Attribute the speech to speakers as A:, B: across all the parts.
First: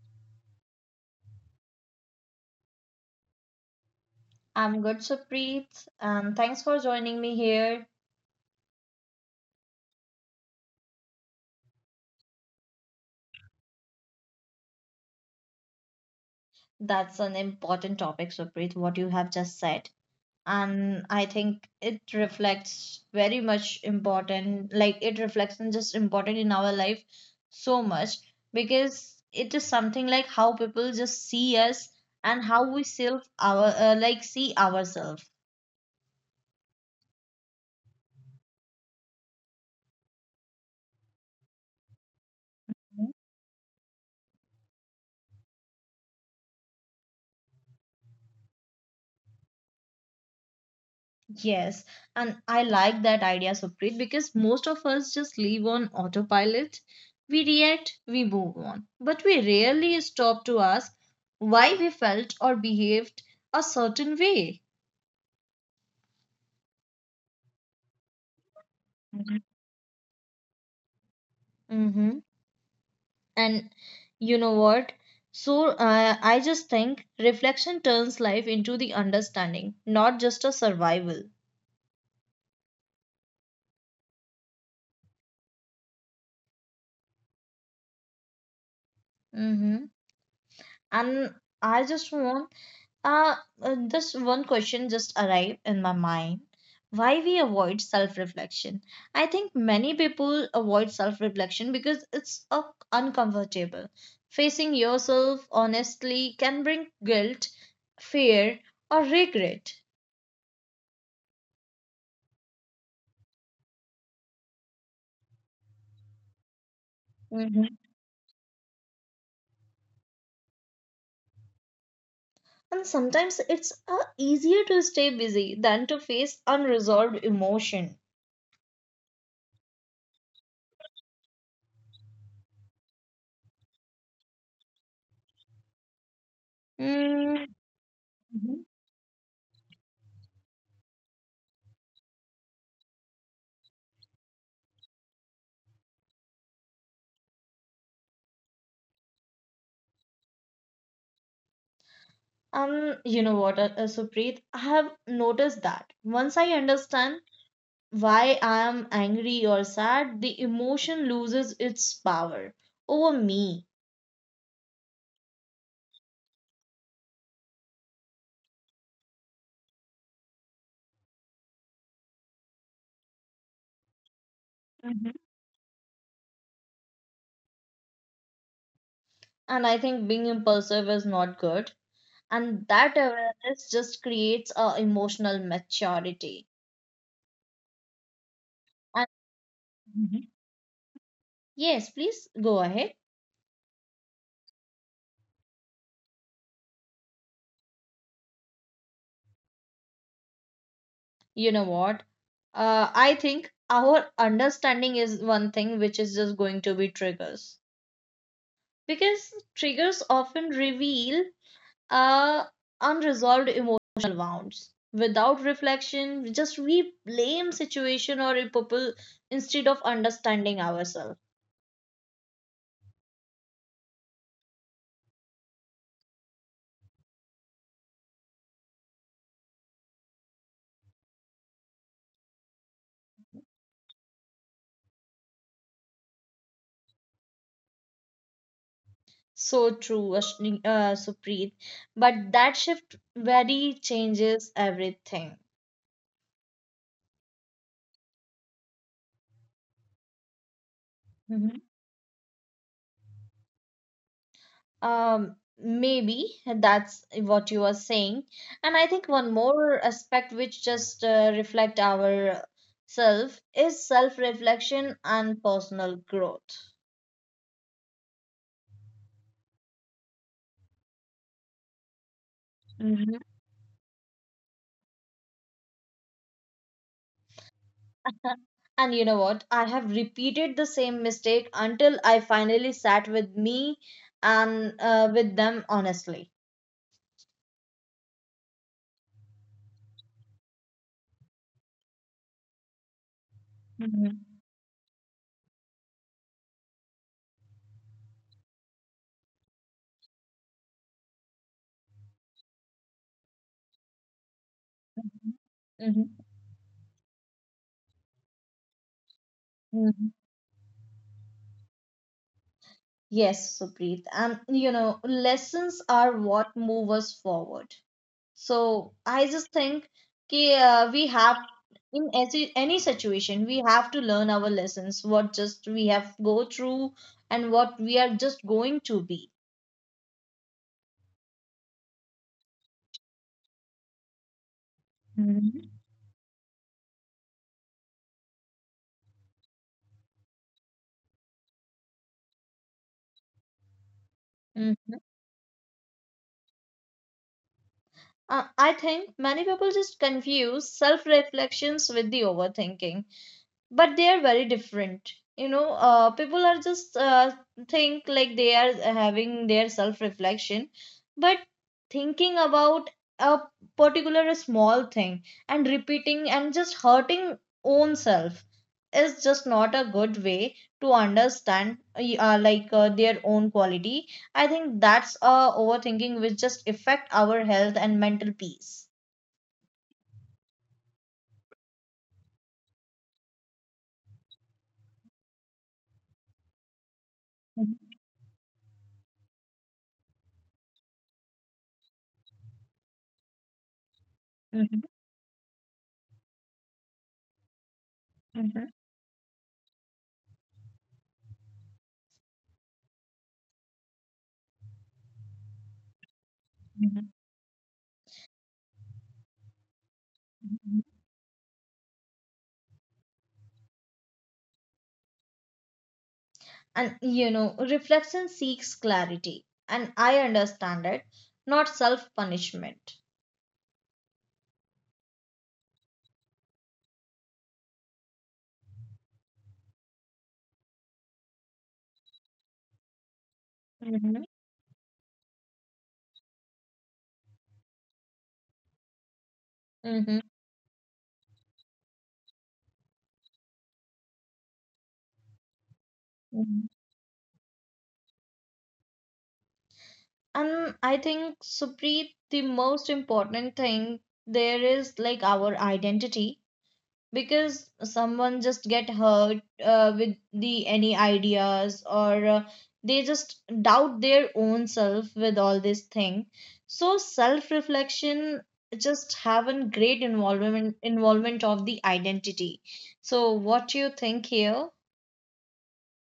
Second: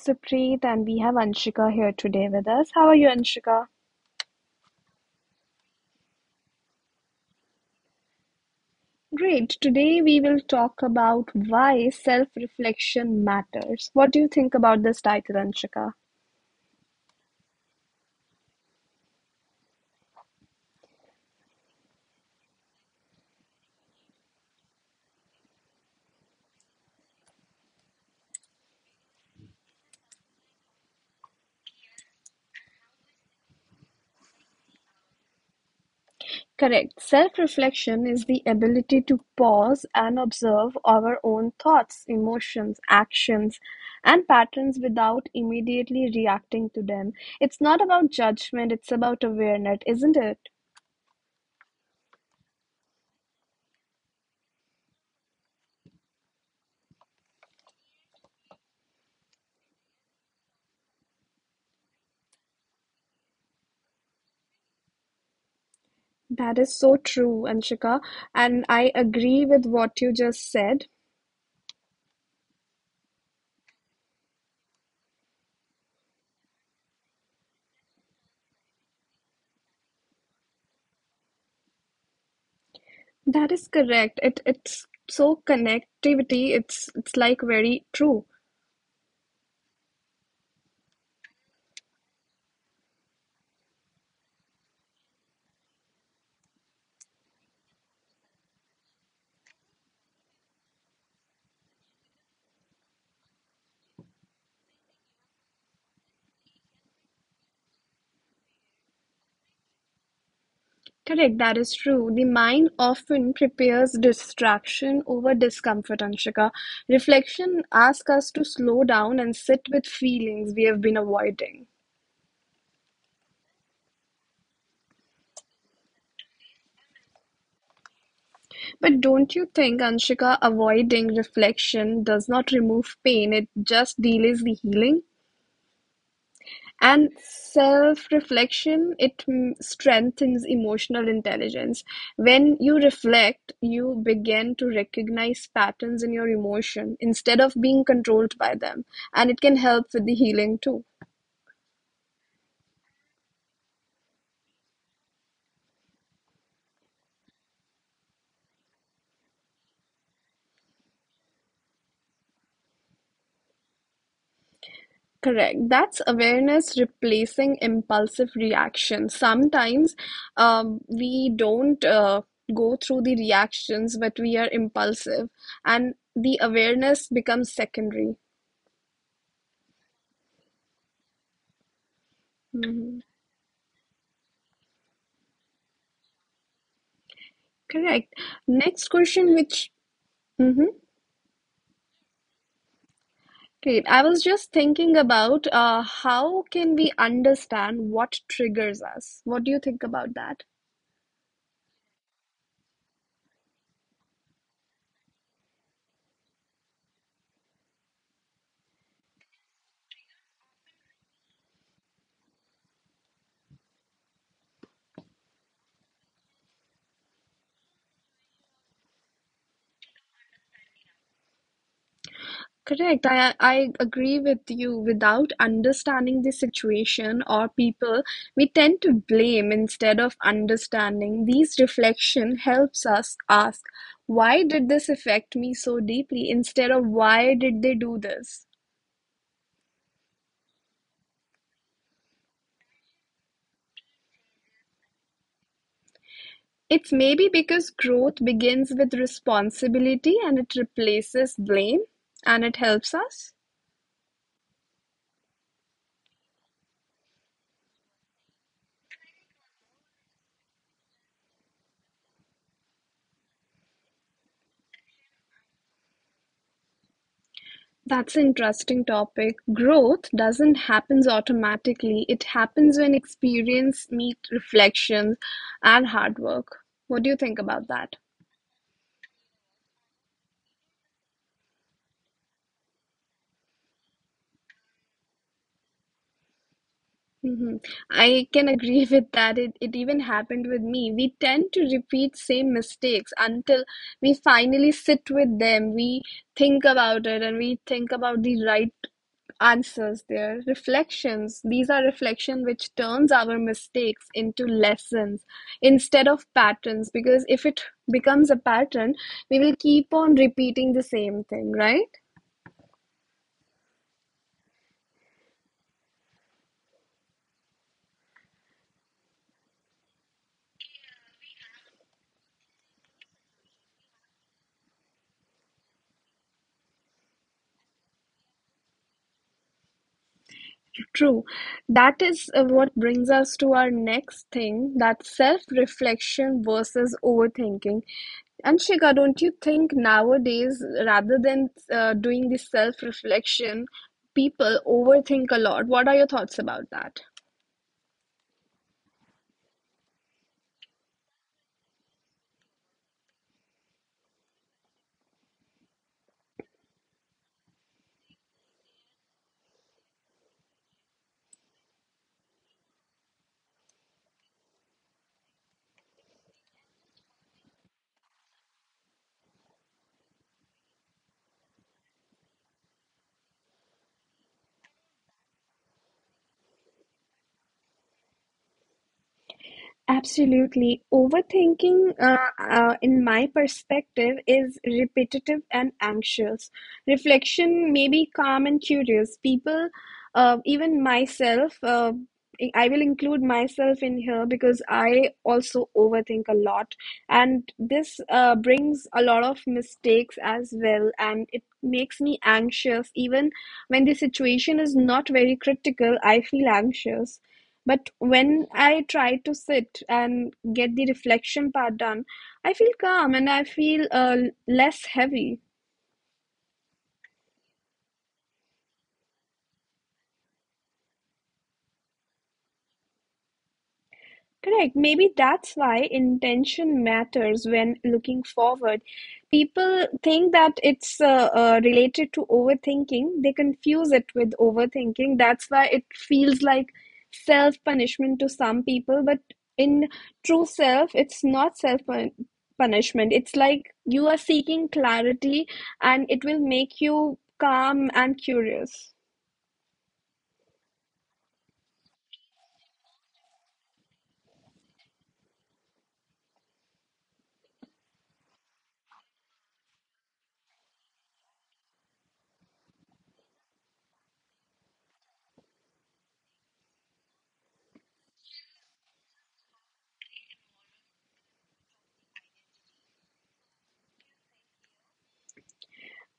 A: Supreet and we have Anshika here today with us. How are you, Anshika?
B: I'm good, Supreet, and thanks for joining me here.
A: Great. Today we will talk about why self reflection matters. What do you think about this title, Anshika?
B: That's an important topic, Supreet, what you have just said. And I think it reflects very much important, like it reflects and just important in our life so much because it is something like how people just see us and how we self our like see ourselves.
A: Correct. Self reflection is the ability to pause and observe our own thoughts, emotions, actions, and patterns without immediately reacting to them. It's not about judgment, it's about awareness, isn't it?
B: Yes, and I like that idea, Supreet, because most of us just live on autopilot. We react, we move on, but we rarely stop to ask why we felt or behaved a certain way.
A: That is so true, Anshika, and I agree with what you just said.
B: Mm-hmm. And you know what? I just think reflection turns life into the understanding, not just a survival.
A: That is correct. It's so connectivity, it's like very true.
B: Mm-hmm. And I just want. Uh, this one question just arrived in my mind. Why we avoid self-reflection? I think many people avoid self-reflection because it's uncomfortable. Facing yourself honestly can bring guilt, fear, or regret.
A: Correct, that is true. The mind often prepares distraction over discomfort, Anshika. Reflection
B: Mhm.
A: asks us to slow down and sit with feelings we have been avoiding.
B: And sometimes it's easier to stay busy than to face unresolved emotion.
A: But don't you think, Anshika, avoiding reflection does not remove pain, it just delays the healing? And
B: Mm. Mhm.
A: self-reflection, it strengthens emotional intelligence. When you reflect, you begin to recognize patterns in your emotion instead of being controlled by them. And it can help with the healing too.
B: um, you know what, Supreet? I have noticed that once I understand why I am angry or sad, the emotion loses its power over me.
A: Correct. That's awareness replacing impulsive reaction. Sometimes we don't go through the reactions, but we are
B: Mhm.
A: impulsive, and the awareness becomes secondary.
B: And I think being impulsive is not good. And that
A: Mhm.
B: awareness just creates a emotional maturity.
A: Correct. Next
B: And
A: question, which
B: mhm,
A: mm-hmm.
B: yes, please go ahead.
A: Great. I was just thinking about how can we understand what triggers us? What do you think about that?
B: You know what? I think our understanding is one thing which is just going to be triggers. Because triggers often reveal uh, unresolved emotional wounds. Without reflection, we blame situation or people instead of understanding ourselves.
A: Correct. I agree with you. Without understanding the situation or people, we tend to blame instead of understanding. These reflection helps us ask, why did this affect me so deeply? Instead of why did they do this?
B: So true, Supreet. But that shift very changes everything.
A: It's maybe because growth begins with responsibility and it replaces
B: Mhm.
A: blame and it helps us.
B: Maybe that's what you are saying. And I think one more aspect which just reflect our self is self-reflection and personal growth.
A: That's an interesting topic. Growth doesn't happen automatically. It happens when experience meet reflections and hard work. What do you think about that?
B: And you know what? I have repeated the same mistake until I finally sat with me and with them honestly.
A: Hmm. I can agree with that. It even happened with me. We tend to repeat same mistakes until we
B: Mhm.
A: finally sit with them. We think about it and we think about the right answers there. Reflections. These are reflection which turns our mistakes into lessons instead
B: Mhm.
A: of patterns. Because if it becomes a pattern, we will keep
B: Mhm.
A: on repeating the same thing, right?
B: Yes, Supreet. And you know, lessons are what move us forward. So I just think we have in any situation we have to learn our lessons. What just we have go through and what we are just going to be.
A: True. That is what brings us to our next thing, that
B: Mhm.
A: self-reflection versus overthinking. And Shika, don't you think nowadays, rather than doing this self-reflection, people
B: Mhm.
A: overthink a lot? What are your thoughts about that?
B: I think many people just confuse self reflections with the overthinking, but they are very different, you know. People are just think like they are having their self reflection but thinking about a particular small thing and repeating and just hurting own self is just not a good way to understand, like their own quality. I think that's overthinking, which just affect our health and mental peace.
A: Absolutely. Overthinking, in my perspective, is repetitive and anxious. Reflection may be calm and curious. People, even myself, I will include myself in here because
B: Mhm,
A: I also overthink a lot. And this
B: mhm,
A: brings a lot of mistakes as well. And it makes me anxious. Even when the situation is not very critical, I feel
B: mhm,
A: anxious. But when I try to sit and get
B: mhm.
A: the reflection part done, I feel calm and I feel less heavy.
B: And you know, reflection seeks clarity, and I understand it, not self punishment.
A: Correct. Maybe that's why intention matters when looking forward. People think that it's related to overthinking. They confuse it
B: Mm-hmm.
A: with overthinking. That's why it feels like self punishment to some people. But in
B: Hmm.
A: true self, it's not self punishment. It's like you are seeking clarity and it will
B: Mm-hmm.
A: make you calm and curious.
B: And I think, Supreet, the most important thing there is like our identity. Because someone just get hurt with the any ideas or they just doubt their own self with all this thing. So self reflection just have a great involvement of the identity. So what you think here?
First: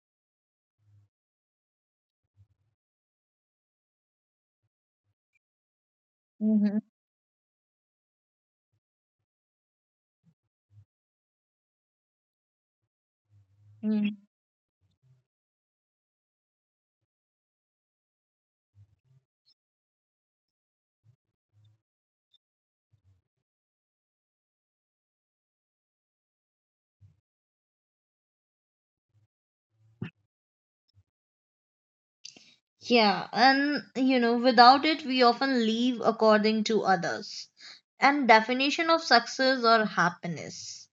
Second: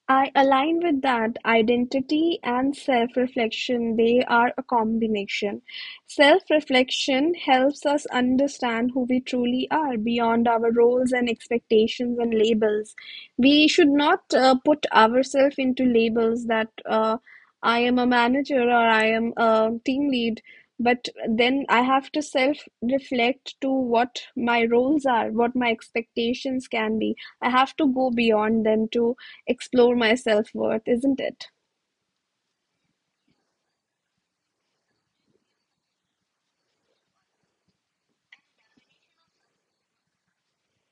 A: I align with that identity and self reflection. They are a combination. Self
B: Hmm.
A: reflection helps us understand who we truly are beyond our roles and expectations and labels. We should
B: Mm.
A: not put ourselves into labels that I am a manager or I am a team lead. But then I have to self reflect to what my roles are, what my expectations can be. I have to go beyond them to explore my self worth, isn't it?
B: Yeah, and you know, without it, we often live according to others and definition of success or happiness.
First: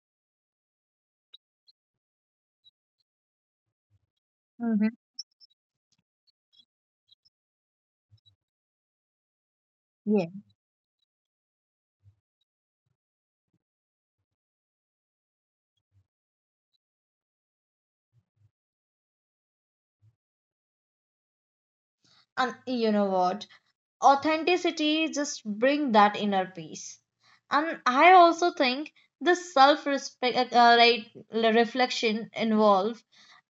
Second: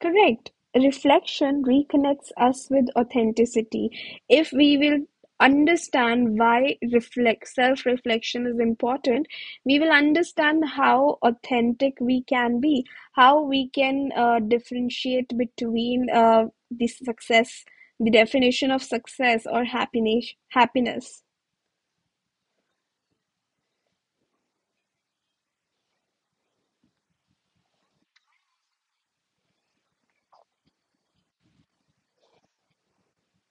A: Correct. Reflection reconnects us with authenticity. If we
B: Mm-hmm.
A: will understand why reflect self-reflection is important, we will
B: Yeah.
A: understand how authentic we can be, how we can differentiate between the success, the definition of success or happiness.
B: And you know what? Authenticity just bring that inner peace. And I also think this self respect, right reflection involve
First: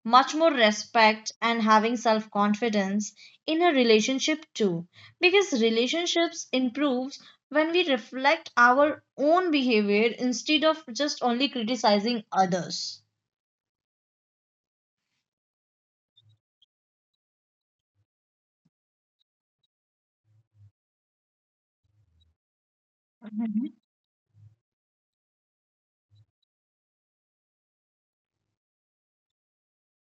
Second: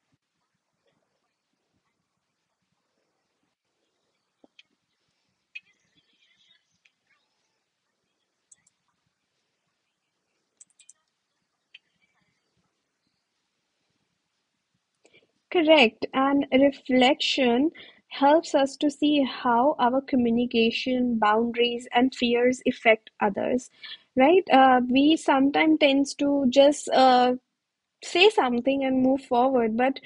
B: much more respect and having self confidence in a relationship too, because relationships improves when we reflect our own behavior instead of just only criticizing others.
A: Correct, and reflection helps us to see how our communication, boundaries, and fears affect others.
B: Mhm.
A: Right? We sometimes tends to just say something and move forward, but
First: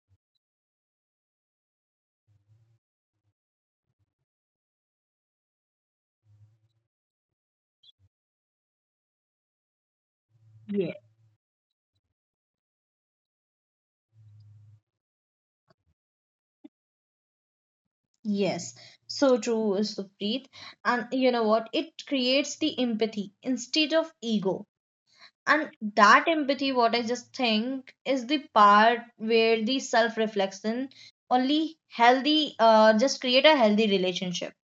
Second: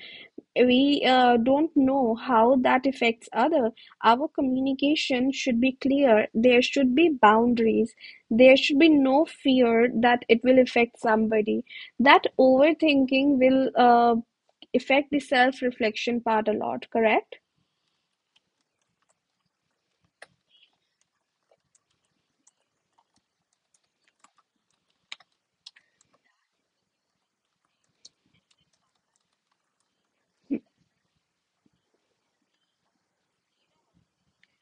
A: we don't know how that affects other. Our communication should be clear. There should be boundaries. There should be no fear that it will affect somebody, that overthinking will affect the self reflection part a lot, correct.
B: Yes, so true, Supreet. And you know what? It creates the empathy instead of ego. And that empathy, what I just think, is the part where the self-reflection only healthy, just create a healthy relationship.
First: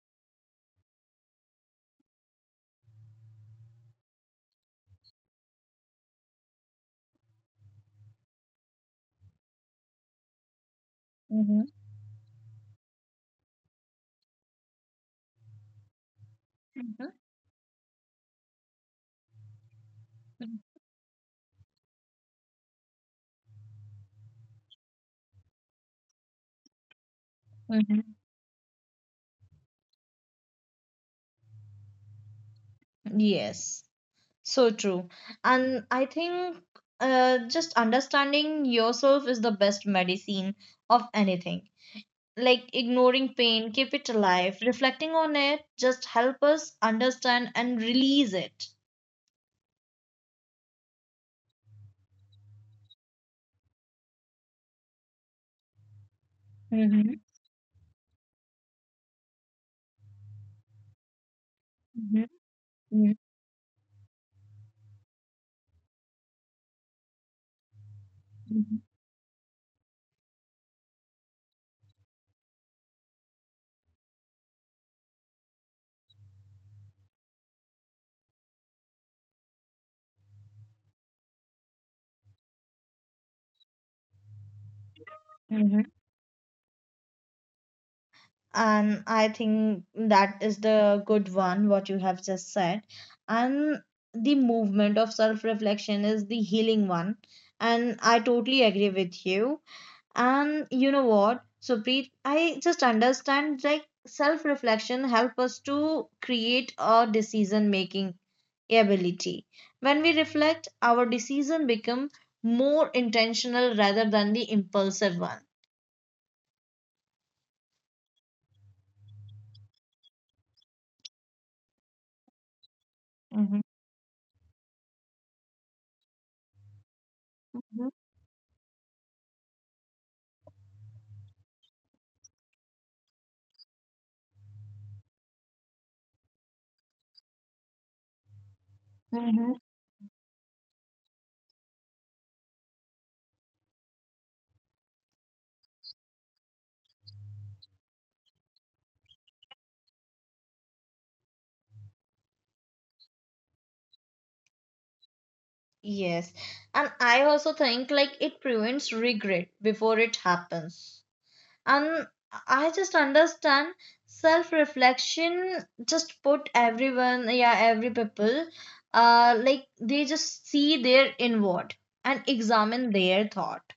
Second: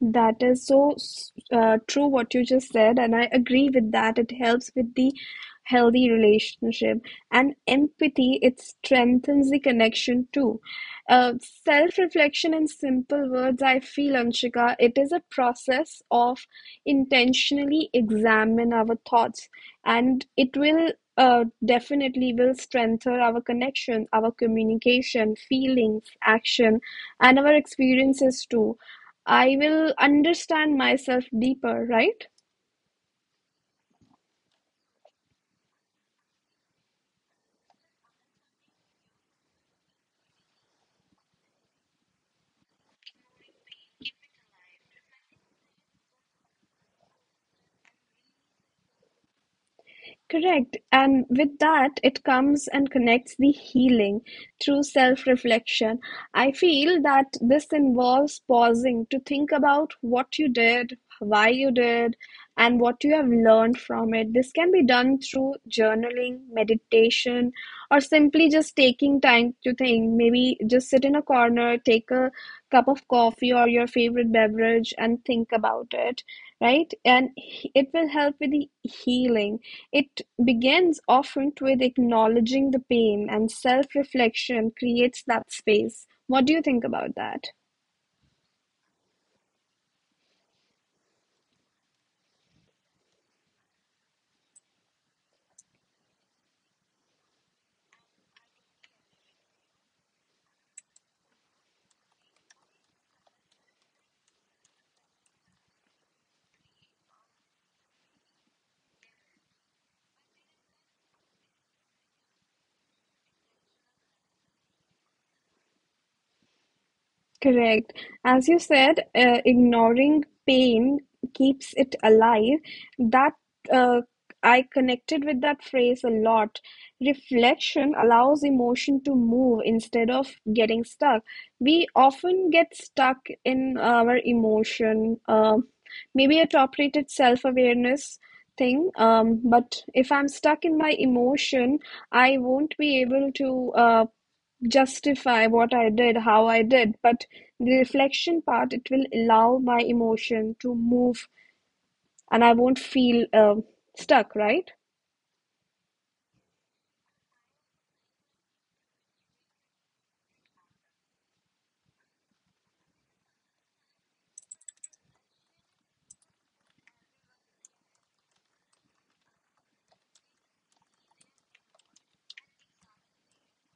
A: That is so true what you just said, and I agree with that. It helps with the healthy relationship and empathy, it strengthens the connection too. Uh,
B: Mm-hmm.
A: Self-reflection in simple words, I feel, Anshika, it is a process of intentionally examine our thoughts, and
B: Mm-hmm.
A: it will definitely will strengthen our connection, our communication, feelings, action, and our
B: Mm-hmm.
A: experiences too. I will understand myself deeper, right?
B: Yes, so true. And I think just understanding yourself is the best medicine of anything. Like ignoring pain, keep it alive. Reflecting on it just help us understand and release it.
A: Correct. And with that, it comes and connects the healing through self reflection. I feel
B: Mm-hmm.
A: that this involves pausing to think about what you did, why you did,
B: Mm-hmm.
A: and what you have learned from it. This can be done through journaling, meditation, or simply just
B: Mm-hmm.
A: taking time to think. Maybe just sit in a corner, take a cup of coffee or your favorite beverage and think about it, right? And it will help with the healing. It begins often with acknowledging the pain and self reflection creates that
B: Mm-hmm.
A: space. What do you think about that?
B: And I think that is the good one, what you have just said. And the movement of self reflection is the healing one. And I totally agree with you. And you know what, Supreet, I just understand like self reflection help us to create a decision making ability. When we reflect, our decision become more intentional rather than the impulsive one.
A: Correct. As you said, ignoring pain keeps it alive. That
B: Mm-hmm.
A: uh, I connected with that phrase a lot. Reflection allows emotion to move instead of getting stuck. We often get stuck in our emotion, maybe a top-rated self-awareness thing.
B: Mm-hmm.
A: But if I'm stuck in my emotion, I won't be able to. Justify what I did, how I did, but the reflection part, it will allow my emotion to move and I won't feel stuck, right?
B: Yes, and I also think like it prevents regret before it happens. And I just understand self-reflection just put everyone, yeah, every people, like they just see their inward and examine their thought.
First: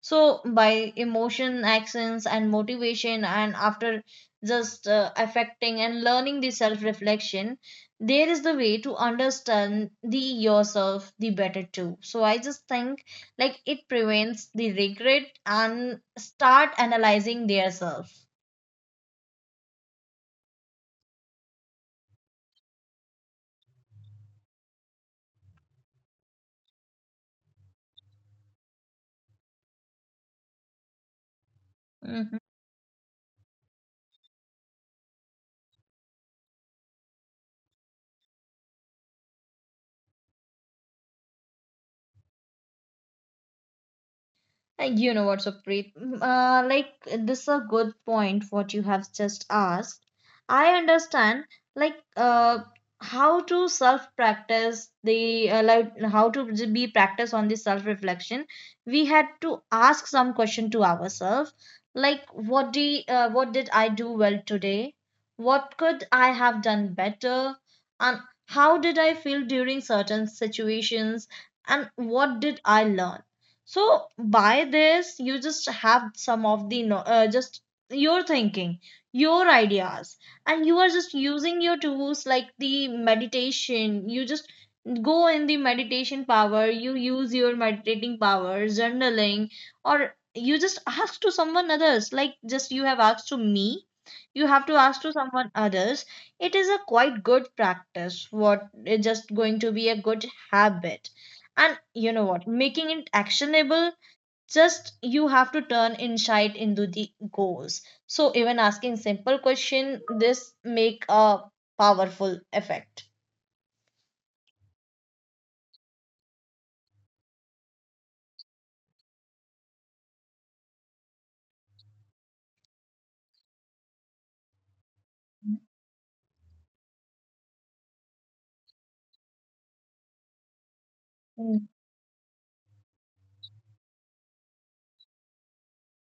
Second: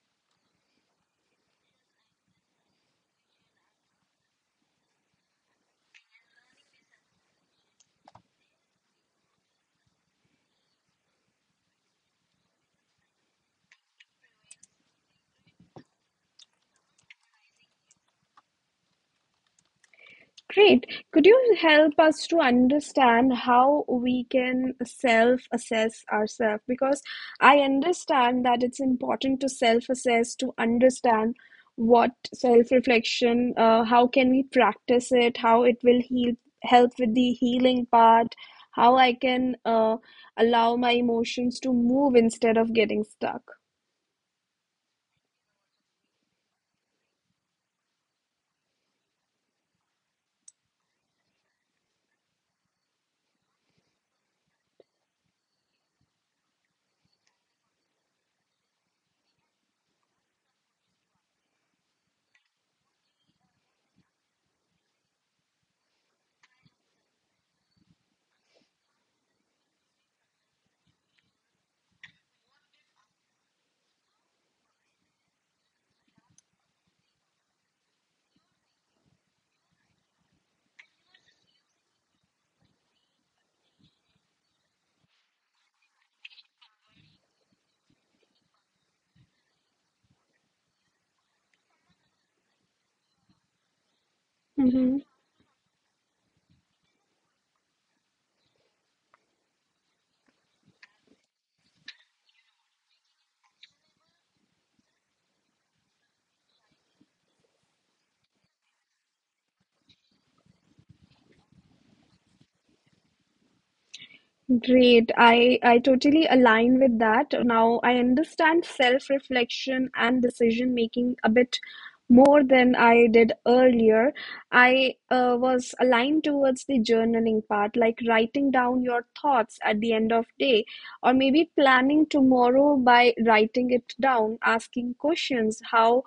B: So by emotion actions, and motivation, and after just affecting and learning the self reflection, there is the way to understand the yourself the better too. So I just think like it prevents the regret and start analyzing their self.
A: Great. Could you help us to understand how we can self assess ourselves? Because I understand that it's important to self assess to understand what
B: Mm-hmm.
A: self reflection, how can we practice it, how it will heal, help with the healing part, how I can allow my emotions to move instead of getting stuck.
B: You know what, Preet? Mm. Like this is a good point what you have just asked. I understand like uh how to self practice the like how to be practice on the self reflection. We had to ask some question to ourselves, like what the what did I do well today? What could I have done better? And how did I feel during certain situations? And what did I learn? So by this, you just have some of the just your thinking, your ideas, and you are just using your tools like the meditation. You just go in the meditation power. You use your meditating power, journaling, or you just ask to someone others. Like just you have asked to me, you have to
A: Mm-hmm.
B: ask to someone others. It is a quite good practice. What is just going to be a good habit. And you know what, making it actionable, just you have to turn insight into the goals. So even asking simple question, this make a powerful effect.
A: Great. I totally align with that. Now I understand self-reflection and decision making a bit more than I did earlier. I was aligned towards the journaling part, like writing down your thoughts at the end of day, or maybe
B: Mhm.
A: planning tomorrow by writing it down, asking questions, how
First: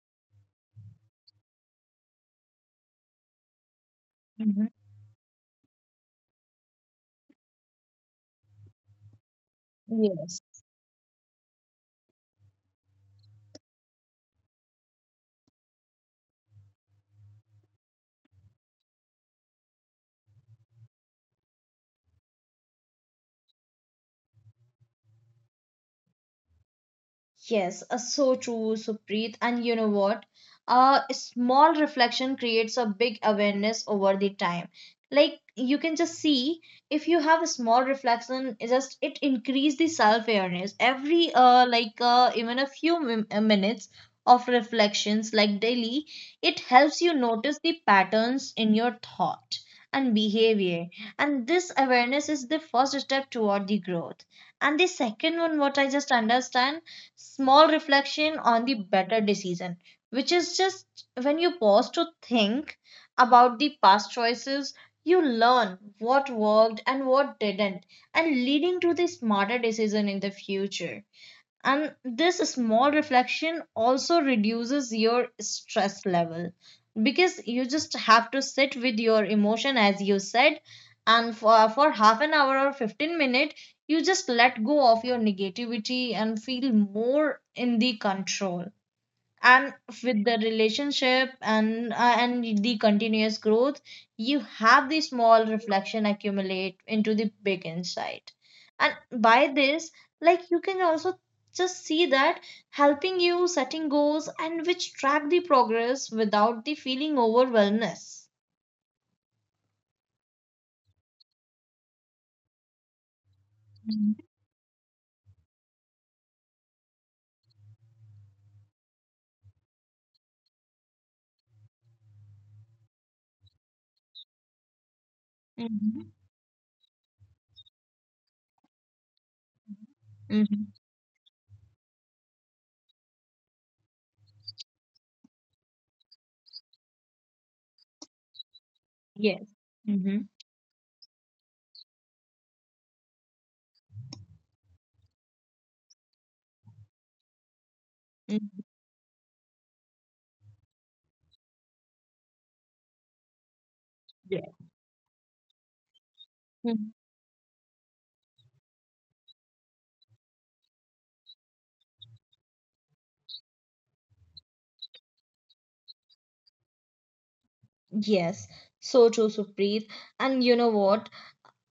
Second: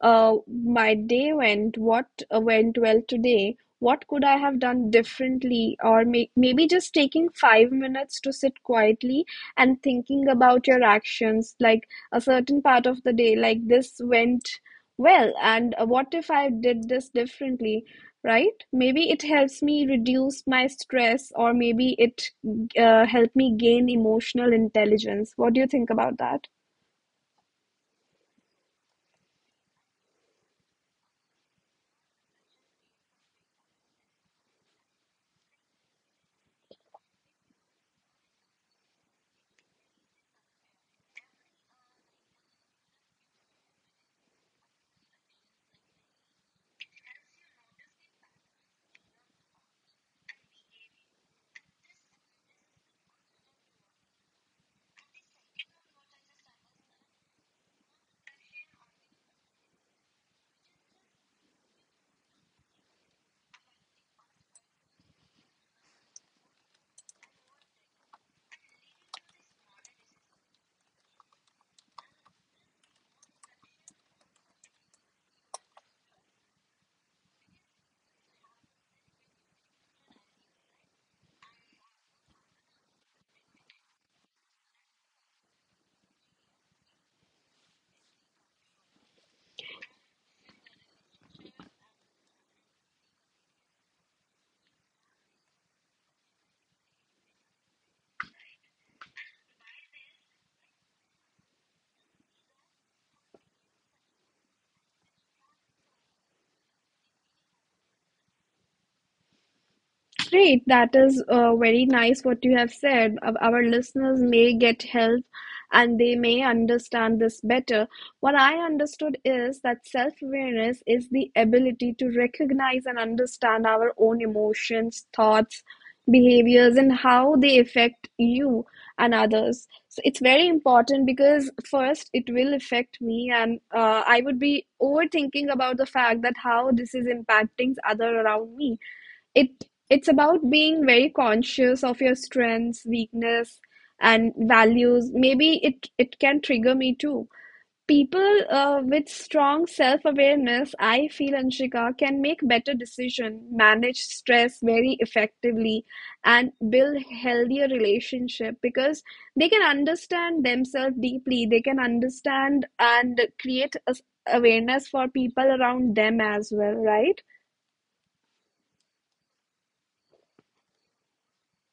A: my day went, what went well today, what could I have
B: Mhm.
A: done differently? Or maybe just taking 5 minutes to sit quietly and thinking
B: Yes.
A: about your actions, like a certain part of the day, like this went well, and what if I did this differently? Right? Maybe it helps me reduce my stress, or maybe it helped me gain emotional intelligence. What do you think about that?
B: Yes, so true, Supreet. And you know what? A small reflection creates a big awareness over the time. Like you can just see, if you have a small reflection, it just it increase the self-awareness. Every even a few minutes of reflections like daily, it helps you notice the patterns in your thought and behavior. And this awareness is the first step toward the growth. And the second one, what I just understand, small reflection on the better decision, which is just when you pause to think about the past choices, you learn what worked and what didn't, and leading to the smarter decision in the future. And this small reflection also reduces your stress level because you just have to sit with your emotion, as you said, and for half an hour or 15 minutes, you just let go of your negativity and feel more in the control. And with the relationship and the continuous growth, you have the small reflection accumulate into the big insight. And by this, like you can also just see that helping you setting goals and which track the progress without the feeling overwhelmness.
A: Great, that is very nice what you have said. Our listeners
B: Mhm.
A: may get help and they may understand this better. What I understood is that self awareness is the ability to recognize and understand our own emotions, thoughts,
B: Mhm.
A: behaviors, and how they affect you and others. So it's very
B: Mhm.
A: important because first it will affect me, and I would be overthinking about the fact that how this is impacting other around me.
B: Yes.
A: It it's
B: Mhm.
A: about being very conscious of your strengths, weakness, and values. Maybe it can trigger me too. People
B: Mhm.
A: with strong self-awareness, I feel, Anshika, can make better decision, manage
B: Yes.
A: stress very effectively, and
B: Mhm.
A: build healthier relationship because they can understand themselves deeply. They can understand and create a awareness for people around them as well, right?
B: Yes, so true, Supreet. And you know what?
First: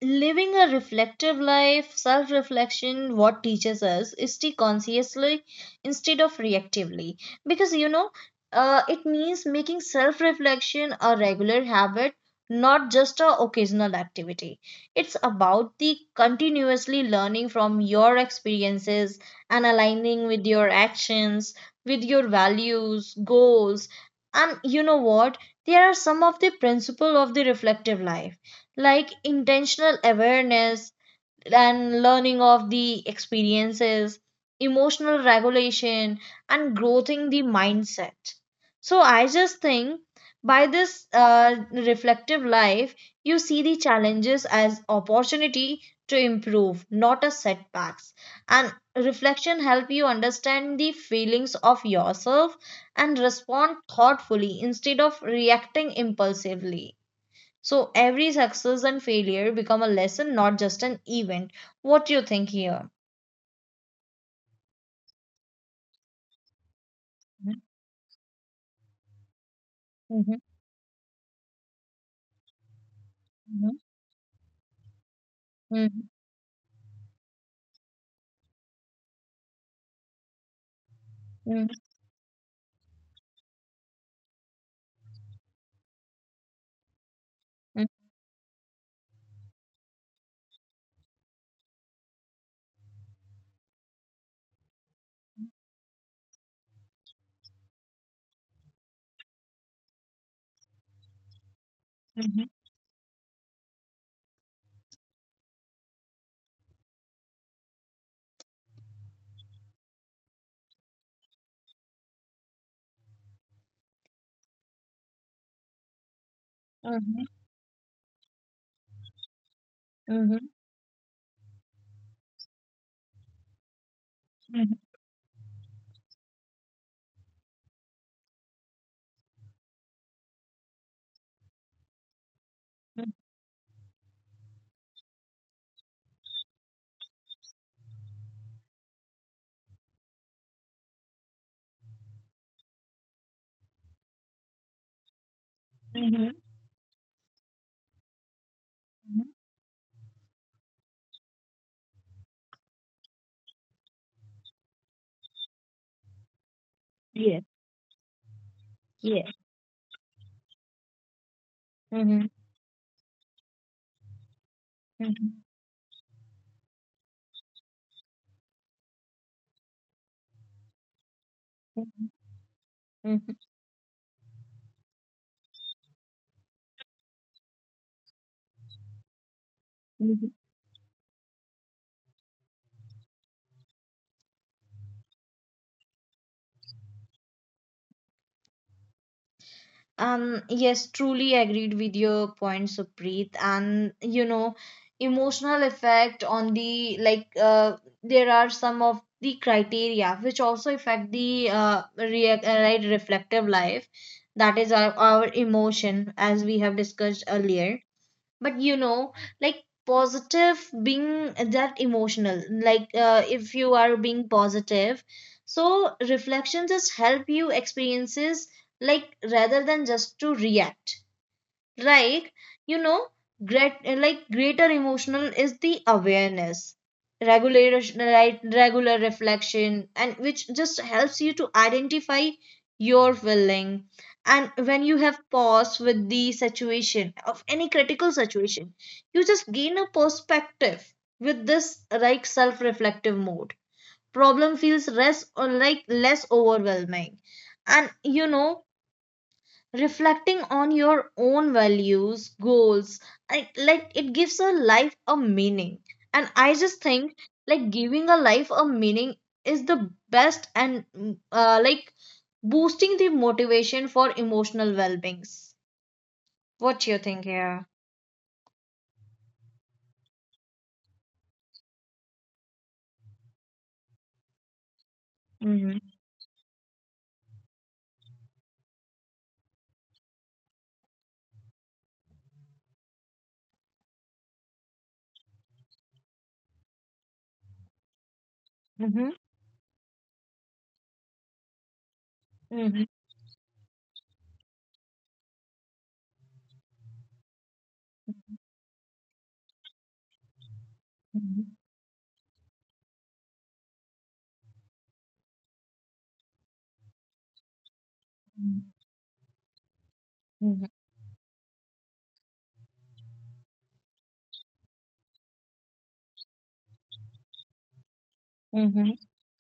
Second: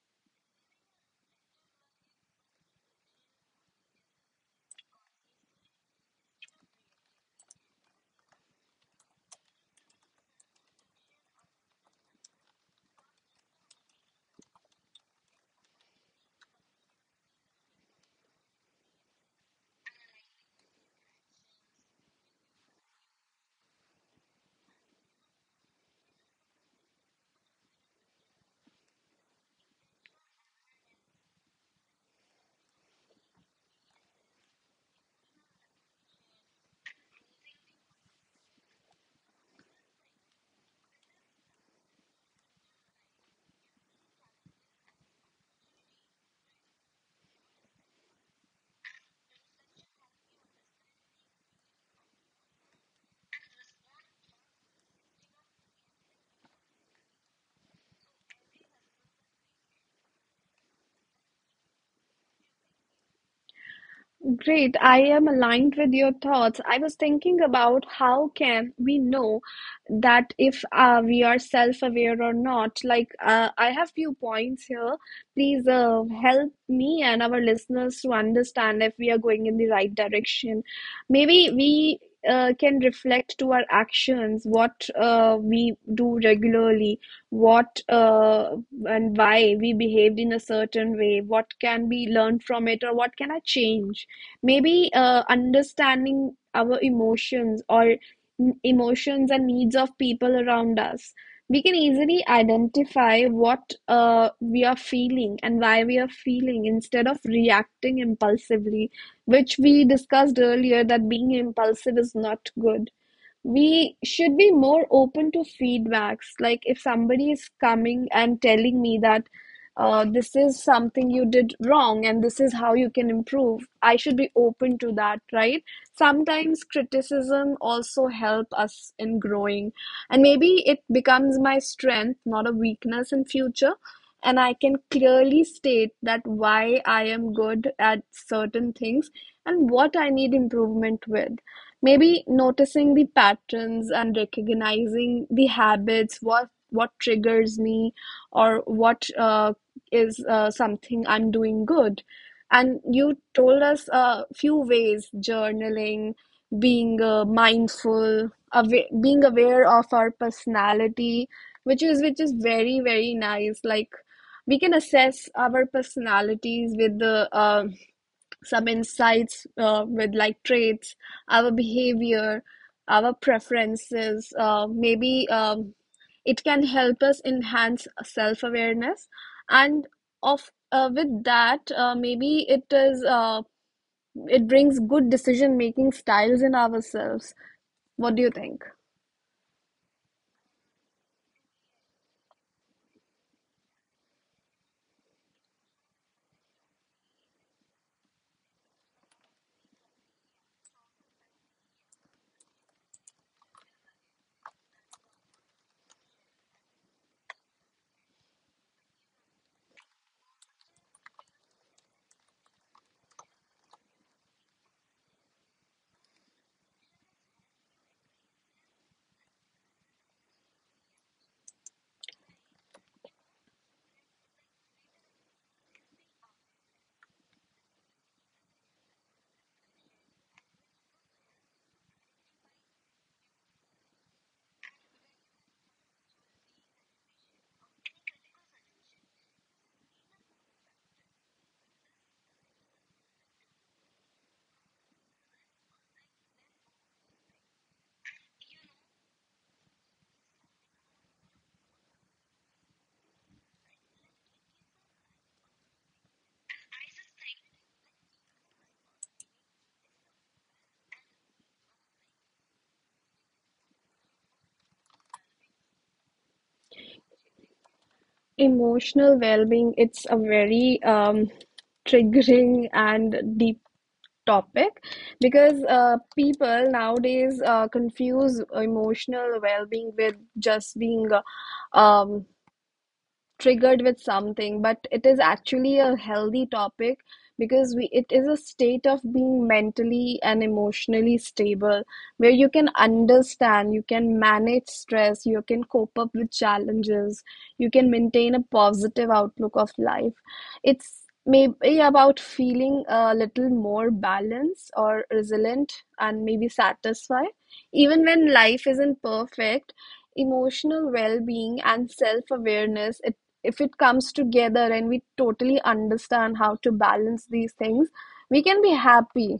B: Living a reflective life, self reflection, what teaches us is to consciously instead of reactively. Because you know, it means making self reflection a regular habit, not just a occasional activity. It's about the continuously learning from your experiences and aligning with your actions, with your values, goals. And you know what? There are some of the principle of the reflective life, like intentional awareness and learning of the experiences, emotional regulation, and growing the mindset. So I just think by this reflective life, you see the challenges as opportunity to improve, not as setbacks. And reflection help you understand the feelings of yourself and respond thoughtfully instead of reacting impulsively. So every success and failure become a lesson, not just an event. What do you think here?
A: Great. I am aligned with your thoughts. I was thinking
B: Mm-hmm,
A: about how can we know that
B: mm-hmm,
A: if we are self-aware or not. Like, I have few points here. Please
B: mm-hmm,
A: help me and our listeners to understand if we are going in the right direction. Maybe
B: mm-hmm,
A: we can reflect to our actions, what we do regularly, what and why we behaved in a certain way, what can be learned from it, or what can I change? Maybe understanding our emotions or emotions and needs of people around us, we can easily
B: mm-hmm,
A: identify what we are feeling and why we are feeling instead of reacting impulsively, which we discussed earlier that being impulsive is not good. We should be more open to feedbacks. Like if
B: mm-hmm,
A: somebody is coming and telling me that
B: mm-hmm,
A: this is something you did wrong and this is how you can improve, I should be
B: mm-hmm,
A: open to that, right? Sometimes criticism also help us in growing, and maybe it becomes my strength, not a weakness in future. And I can clearly state that why I am good at certain things and what I need improvement with. Maybe noticing the patterns and recognizing the habits,
B: mm-hmm,
A: what triggers me, or what
B: mm-hmm.
A: is something I'm doing good. And you told us a few ways: journaling, being
B: Yes,
A: mindful, awa being
B: yes.
A: aware of our personality, which
B: Mm-hmm,
A: is very nice. Like we can
B: mm-hmm,
A: assess our personalities with the some insights with like traits, our
B: mm-hmm,
A: behavior, our preferences. Maybe It can help us enhance self awareness, and
B: mm-hmm.
A: of with that, maybe it is it brings good decision making styles in ourselves. What do you think?
B: Yes, truly agreed with your point, Supreet. And you know, emotional effect on the like there are some of the criteria which also affect the right reflective life. That is our emotion, as we have discussed earlier. But you know, like positive being that emotional, like if you are being positive, so reflection just help you experiences like rather than just to react, like you know, great like greater emotional is the awareness. Regular right regular reflection, and which just helps you to identify your feeling. And when you have pause with the situation of any critical situation, you just gain a perspective. With this like self-reflective mode, problem feels less or like less overwhelming. And you know, reflecting on your own values, goals, and like it gives a life a meaning. And I just think like giving a life a meaning is the best. And like boosting the motivation for emotional well-beings. What you think here?
A: Emotional well being. It's a very triggering and deep topic because
B: Mm-hmm.
A: people nowadays confuse emotional well-being with just being uh, um, triggered with something, but it is actually a healthy topic because we it is a state of
B: Mm-hmm.
A: being mentally and emotionally stable, where you can
B: Mm-hmm.
A: understand, you can manage stress, you can cope up with challenges, you can maintain a positive outlook of life. It's maybe about feeling a little more balanced or resilient and maybe satisfied even when life isn't perfect.
B: Mm-hmm.
A: Emotional well-being and self-awareness, if it comes together and we totally understand how to balance these things, we can be
B: Mm-hmm.
A: happy.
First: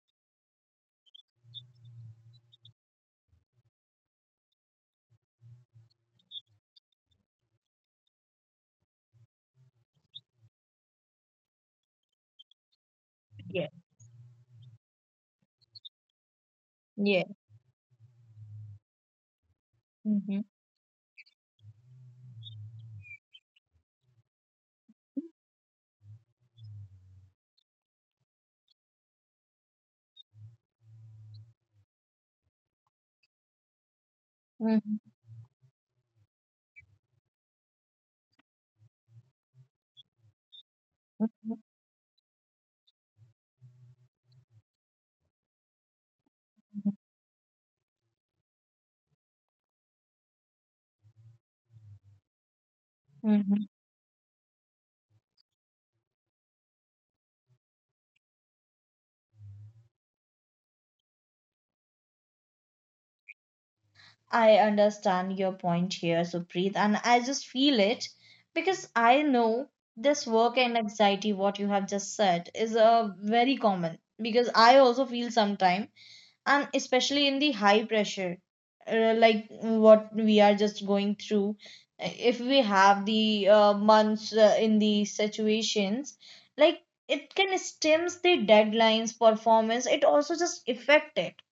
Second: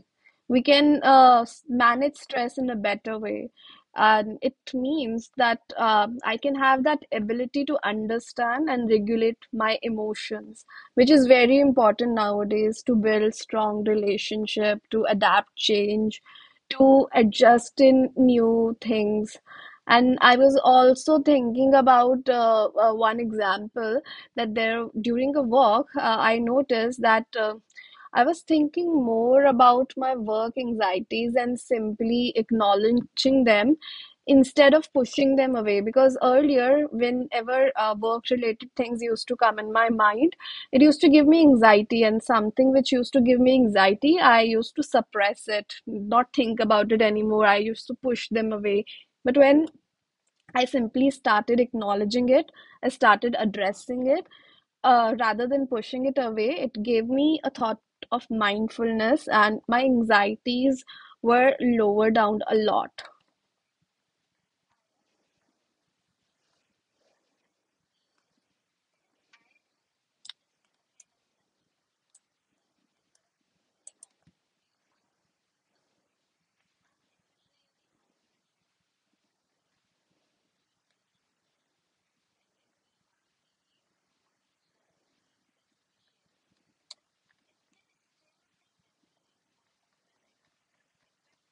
A: We can manage stress in a better way. And it means that I can have that ability to understand and regulate my emotions, which is very important nowadays to build
B: yeah
A: strong relationship, to adapt change, to
B: yeah
A: adjust in new things. And I
B: mm-hmm.
A: was also thinking about one example that there during a walk, I noticed that I was thinking more about my work anxieties and simply acknowledging them instead of pushing them away. Because earlier, whenever work-related things used to come in my mind, it used to give me anxiety, and something which used to give me anxiety, I used to suppress it, not think about it anymore. I used to push them away. But when I simply started acknowledging it, I started
B: Mm-hmm.
A: addressing it rather than pushing it away. It gave me a thought of mindfulness, and my anxieties were lower down a lot.
B: I understand your point here, Supreet, and I just feel it because I know this work and anxiety, what you have just said, is very common because I also feel sometime, and especially in the high pressure, like what we are just going through. If we have the months in these situations, like it can stems the deadlines, performance, it also just affect it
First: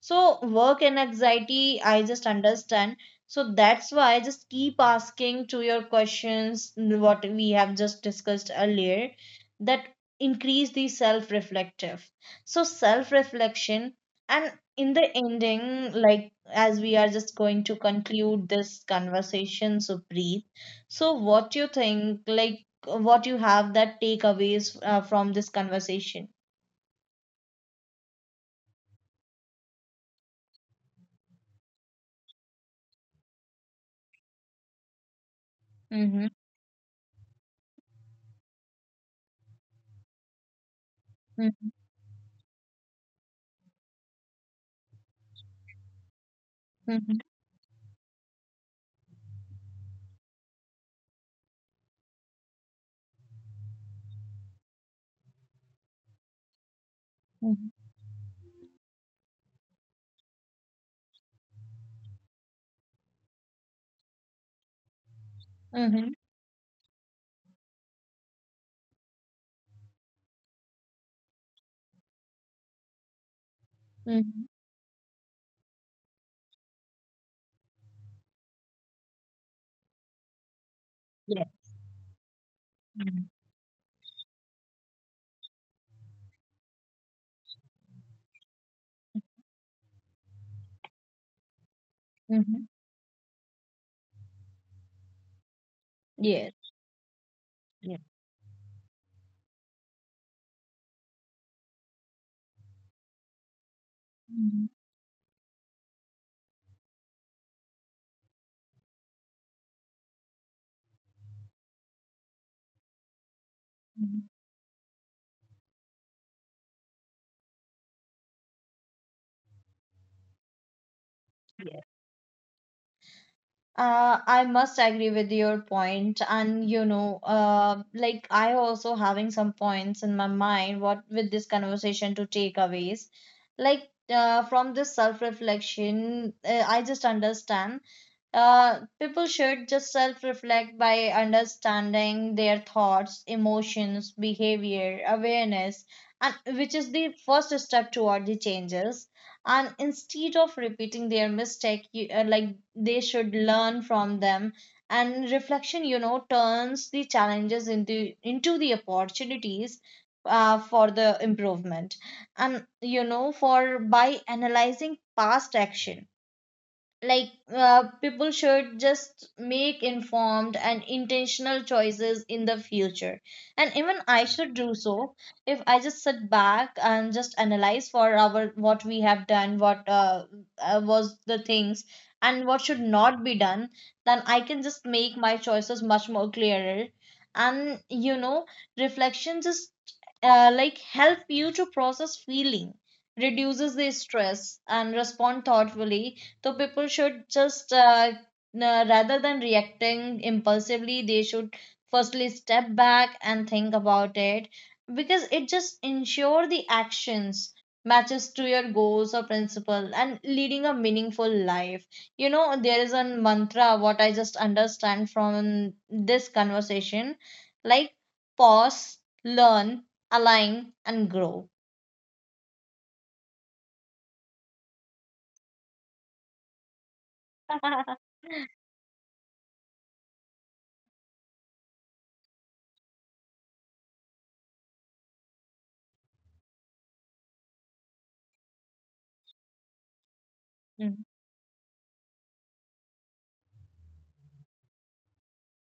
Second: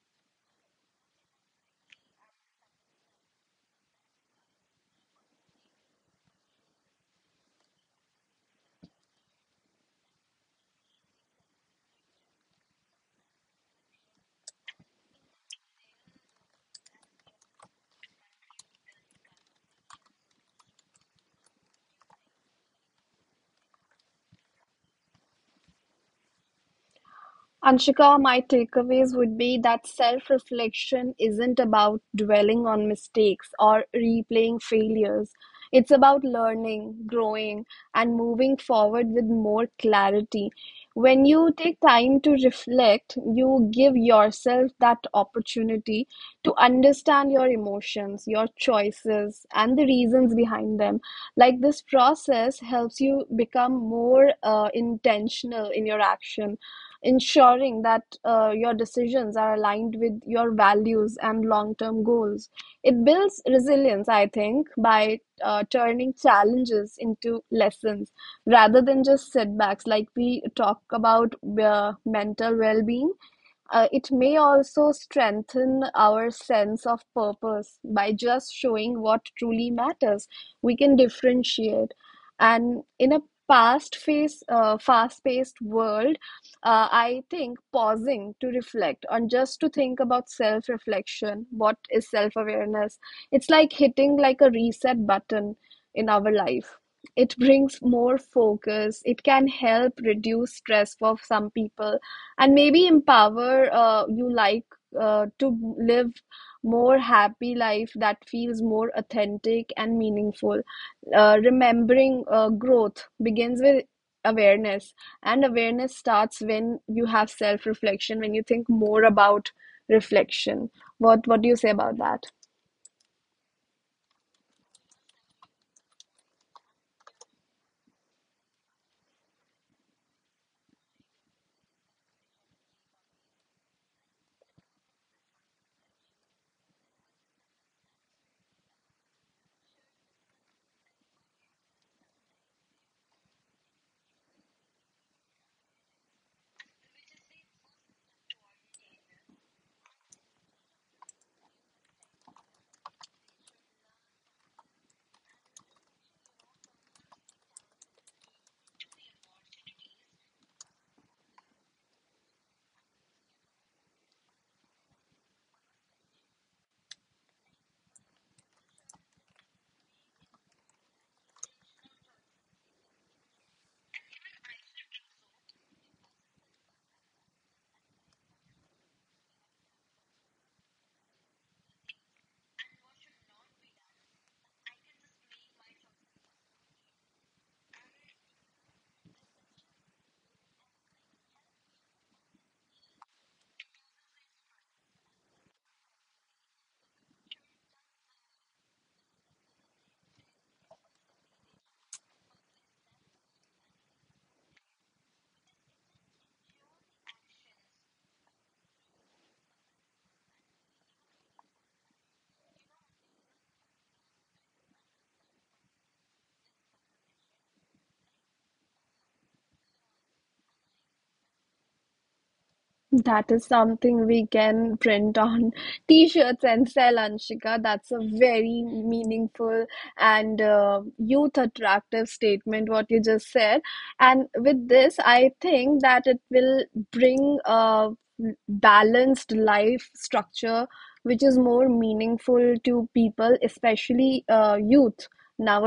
B: so work and anxiety, I just understand. So that's why I just keep asking to your questions what we have just discussed earlier that increase the self-reflective. So self-reflection and in the ending, like as we are just going to conclude this conversation, so breathe. So what you think, like what you have that takeaways from this conversation?
A: Anshika, my takeaways would be that self reflection isn't about dwelling on mistakes or replaying failures. It's about
B: Mm-hmm.
A: learning, growing, and moving forward with more clarity. When you
B: Mm-hmm.
A: take time to reflect, you give yourself that opportunity to
B: Mm-hmm.
A: understand your emotions, your choices, and the reasons behind them. Like this process helps you become more intentional in your action, ensuring that your decisions are aligned with your values and long-term goals. It builds resilience, I think, by
B: Mm-hmm.
A: turning challenges into lessons rather than just setbacks. Like we talk about mental well-being, it may
B: Mm-hmm.
A: also strengthen our sense of purpose by just showing what truly matters. We can
B: Yes.
A: differentiate, and in a fast-paced world, I think pausing to reflect on just to think about self reflection, what is self
B: Mm-hmm.
A: awareness, it's like hitting like a reset button in our
B: Yes.
A: life. It brings
B: Yes.
A: more focus, it can help reduce stress for some people, and maybe empower you like
B: Mhm.
A: to live more happy life that feels more authentic and meaningful, remembering growth begins with
B: Mhm.
A: awareness, and awareness starts when you have self reflection, when you think more about reflection. What do you say
B: Yes.
A: about that?
B: I must agree with your point, and you know, like I also having some points in my mind. What with this conversation to takeaways, like from this self reflection, I just understand. People should just self reflect by understanding their thoughts, emotions, behavior, awareness, and which is the first step toward the changes. And instead of repeating their mistake, you, like they should learn from them. And reflection, you know, turns the challenges into the opportunities for the improvement. And you know, for by analyzing past action like people should just make informed and intentional choices in the future, and even I should do so. If I just sit back and just analyze for our what we have done, what was the things and what should not be done, then I can just make my choices much more clearer. And you know, reflection just like help you to process feeling, reduces the stress and respond thoughtfully. So people should just rather than reacting impulsively, they should firstly step back and think about it because it just ensure the actions matches to your goals or principle and leading a meaningful life. You know, there is a mantra what I just understand from this conversation, like pause, learn, align, and grow.
A: That is something we can print on t-shirts and sell, Anshika. That's a very meaningful and youth attractive statement, what you just said. And with this, I think that it will bring a balanced life structure, which is more meaningful to people, especially youth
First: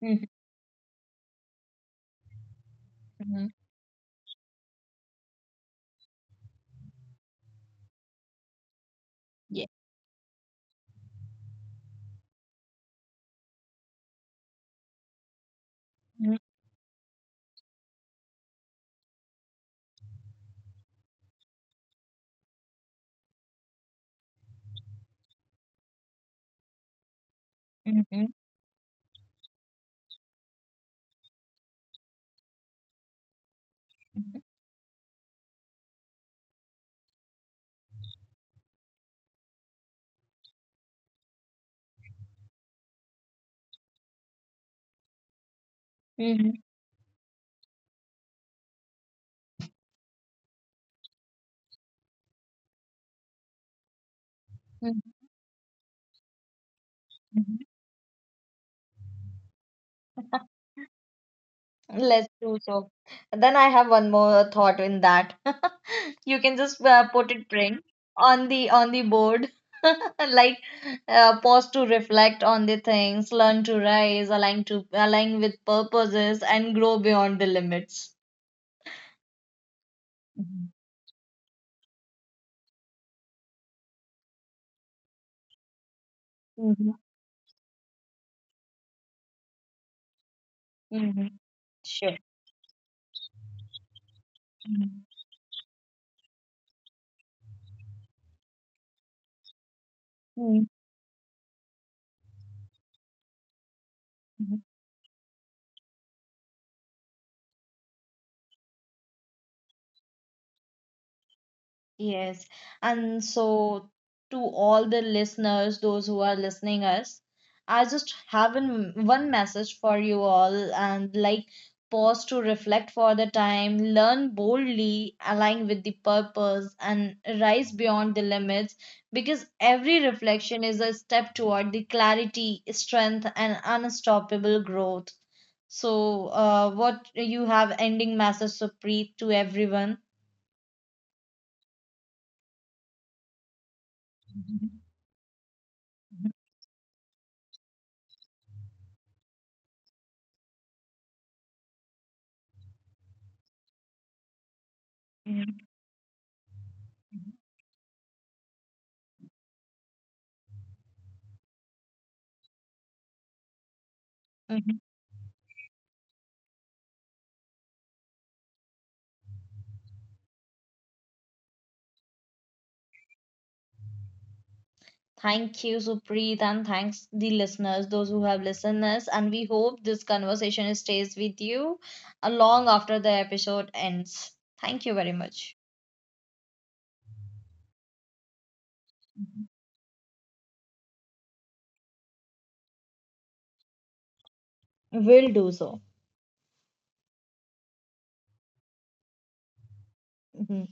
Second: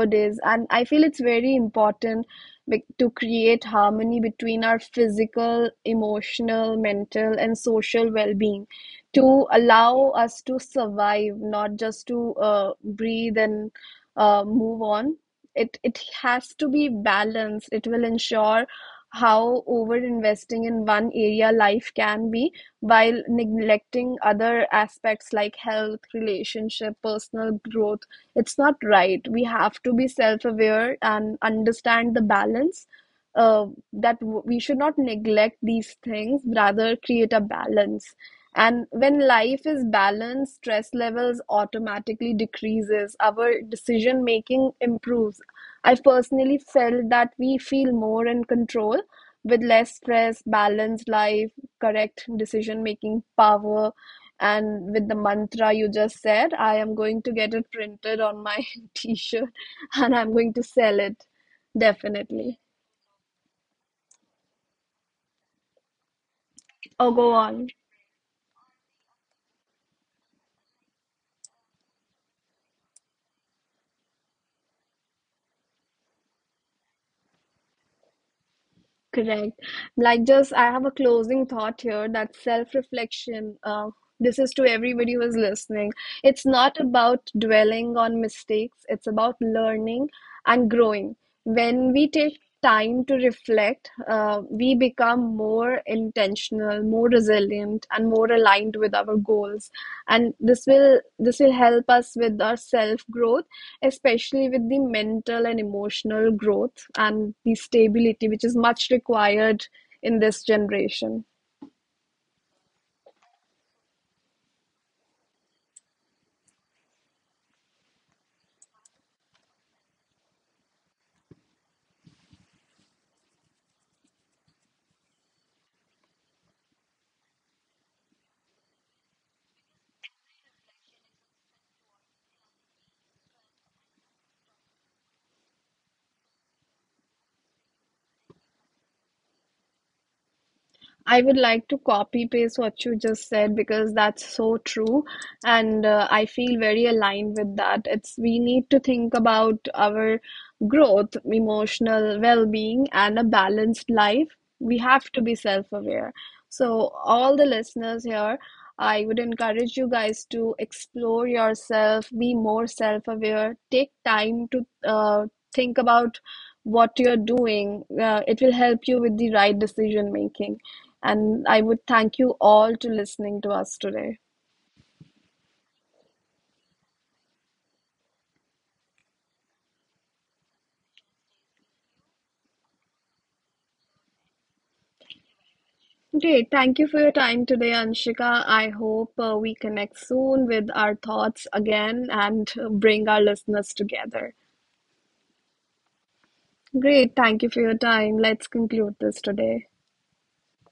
B: Mhm.
A: And I feel it's very important to
B: Mhm.
A: create harmony between our physical, emotional, mental, and social well-being, to
B: Yeah.
A: allow us to survive, not just to breathe and move on. It
B: Mhm.
A: has to be balanced. It will ensure how over investing in one area life can be while neglecting other aspects like health, relationship, personal growth.
B: Mhm.
A: It's not right. We have to be self-aware and understand the balance, uh, we should not neglect these things, rather create a balance. And when life is balanced, stress levels automatically decreases. Our decision making improves. I've
B: Mhm.
A: personally felt that we feel more in control with less stress, balanced life, correct decision making power, and
B: Mhm,
A: with the mantra you just said, I am going to get
B: mhm.
A: it printed on my t-shirt and I'm going to sell it.
B: Let's do
A: Definitely.
B: so. Then I have one more thought in that. You can just
A: Oh,
B: put
A: go
B: it
A: on.
B: print on the board, like pause to reflect on the things, learn to rise, align to align with purposes, and grow beyond the limits.
A: Correct. Like, just I have a closing thought here that self-reflection, this is to everybody who is listening. It's not
B: Mm-hmm.
A: about dwelling on mistakes, it's about learning and growing.
B: Mm-hmm.
A: When we
B: Sure.
A: take time to reflect, uh, we become
B: Mhm.
A: become more intentional, more resilient, and more aligned with our goals. And this will help us with our self growth, especially
B: Mhm.
A: with the mental and emotional growth and the stability which is much required in this generation.
B: Yes. And so to all the listeners, those who are listening us, I just have an, one message for you all and like pause to reflect for the time, learn boldly, align with the purpose and rise beyond the limits because every reflection is a step toward the clarity, strength and unstoppable growth. So what you have ending message, Supreet, to everyone?
A: I would like to copy paste what you just said because that's so true, and I feel very aligned with that. It's we need to think about our growth, emotional well-being, and a balanced life. We have to be
B: Mhm.
A: self-aware. So, all the listeners here, I would encourage you guys to explore yourself, be more self-aware, take time to
B: Mhm.
A: think about what you're doing. It will help you with the right decision making. And I would thank you all to listening to us today.
B: Thank you, Supreet, and thanks the listeners, those who have listeners, and we hope this conversation stays with you long after the episode ends. Thank you very much.
A: Great. Thank you for your time today, Anshika. I hope
B: Mhm.
A: we connect soon with our thoughts again and bring our listeners together.
B: Will do so.
A: Great. Thank you for your time. Let's conclude this today.
B: Mhm.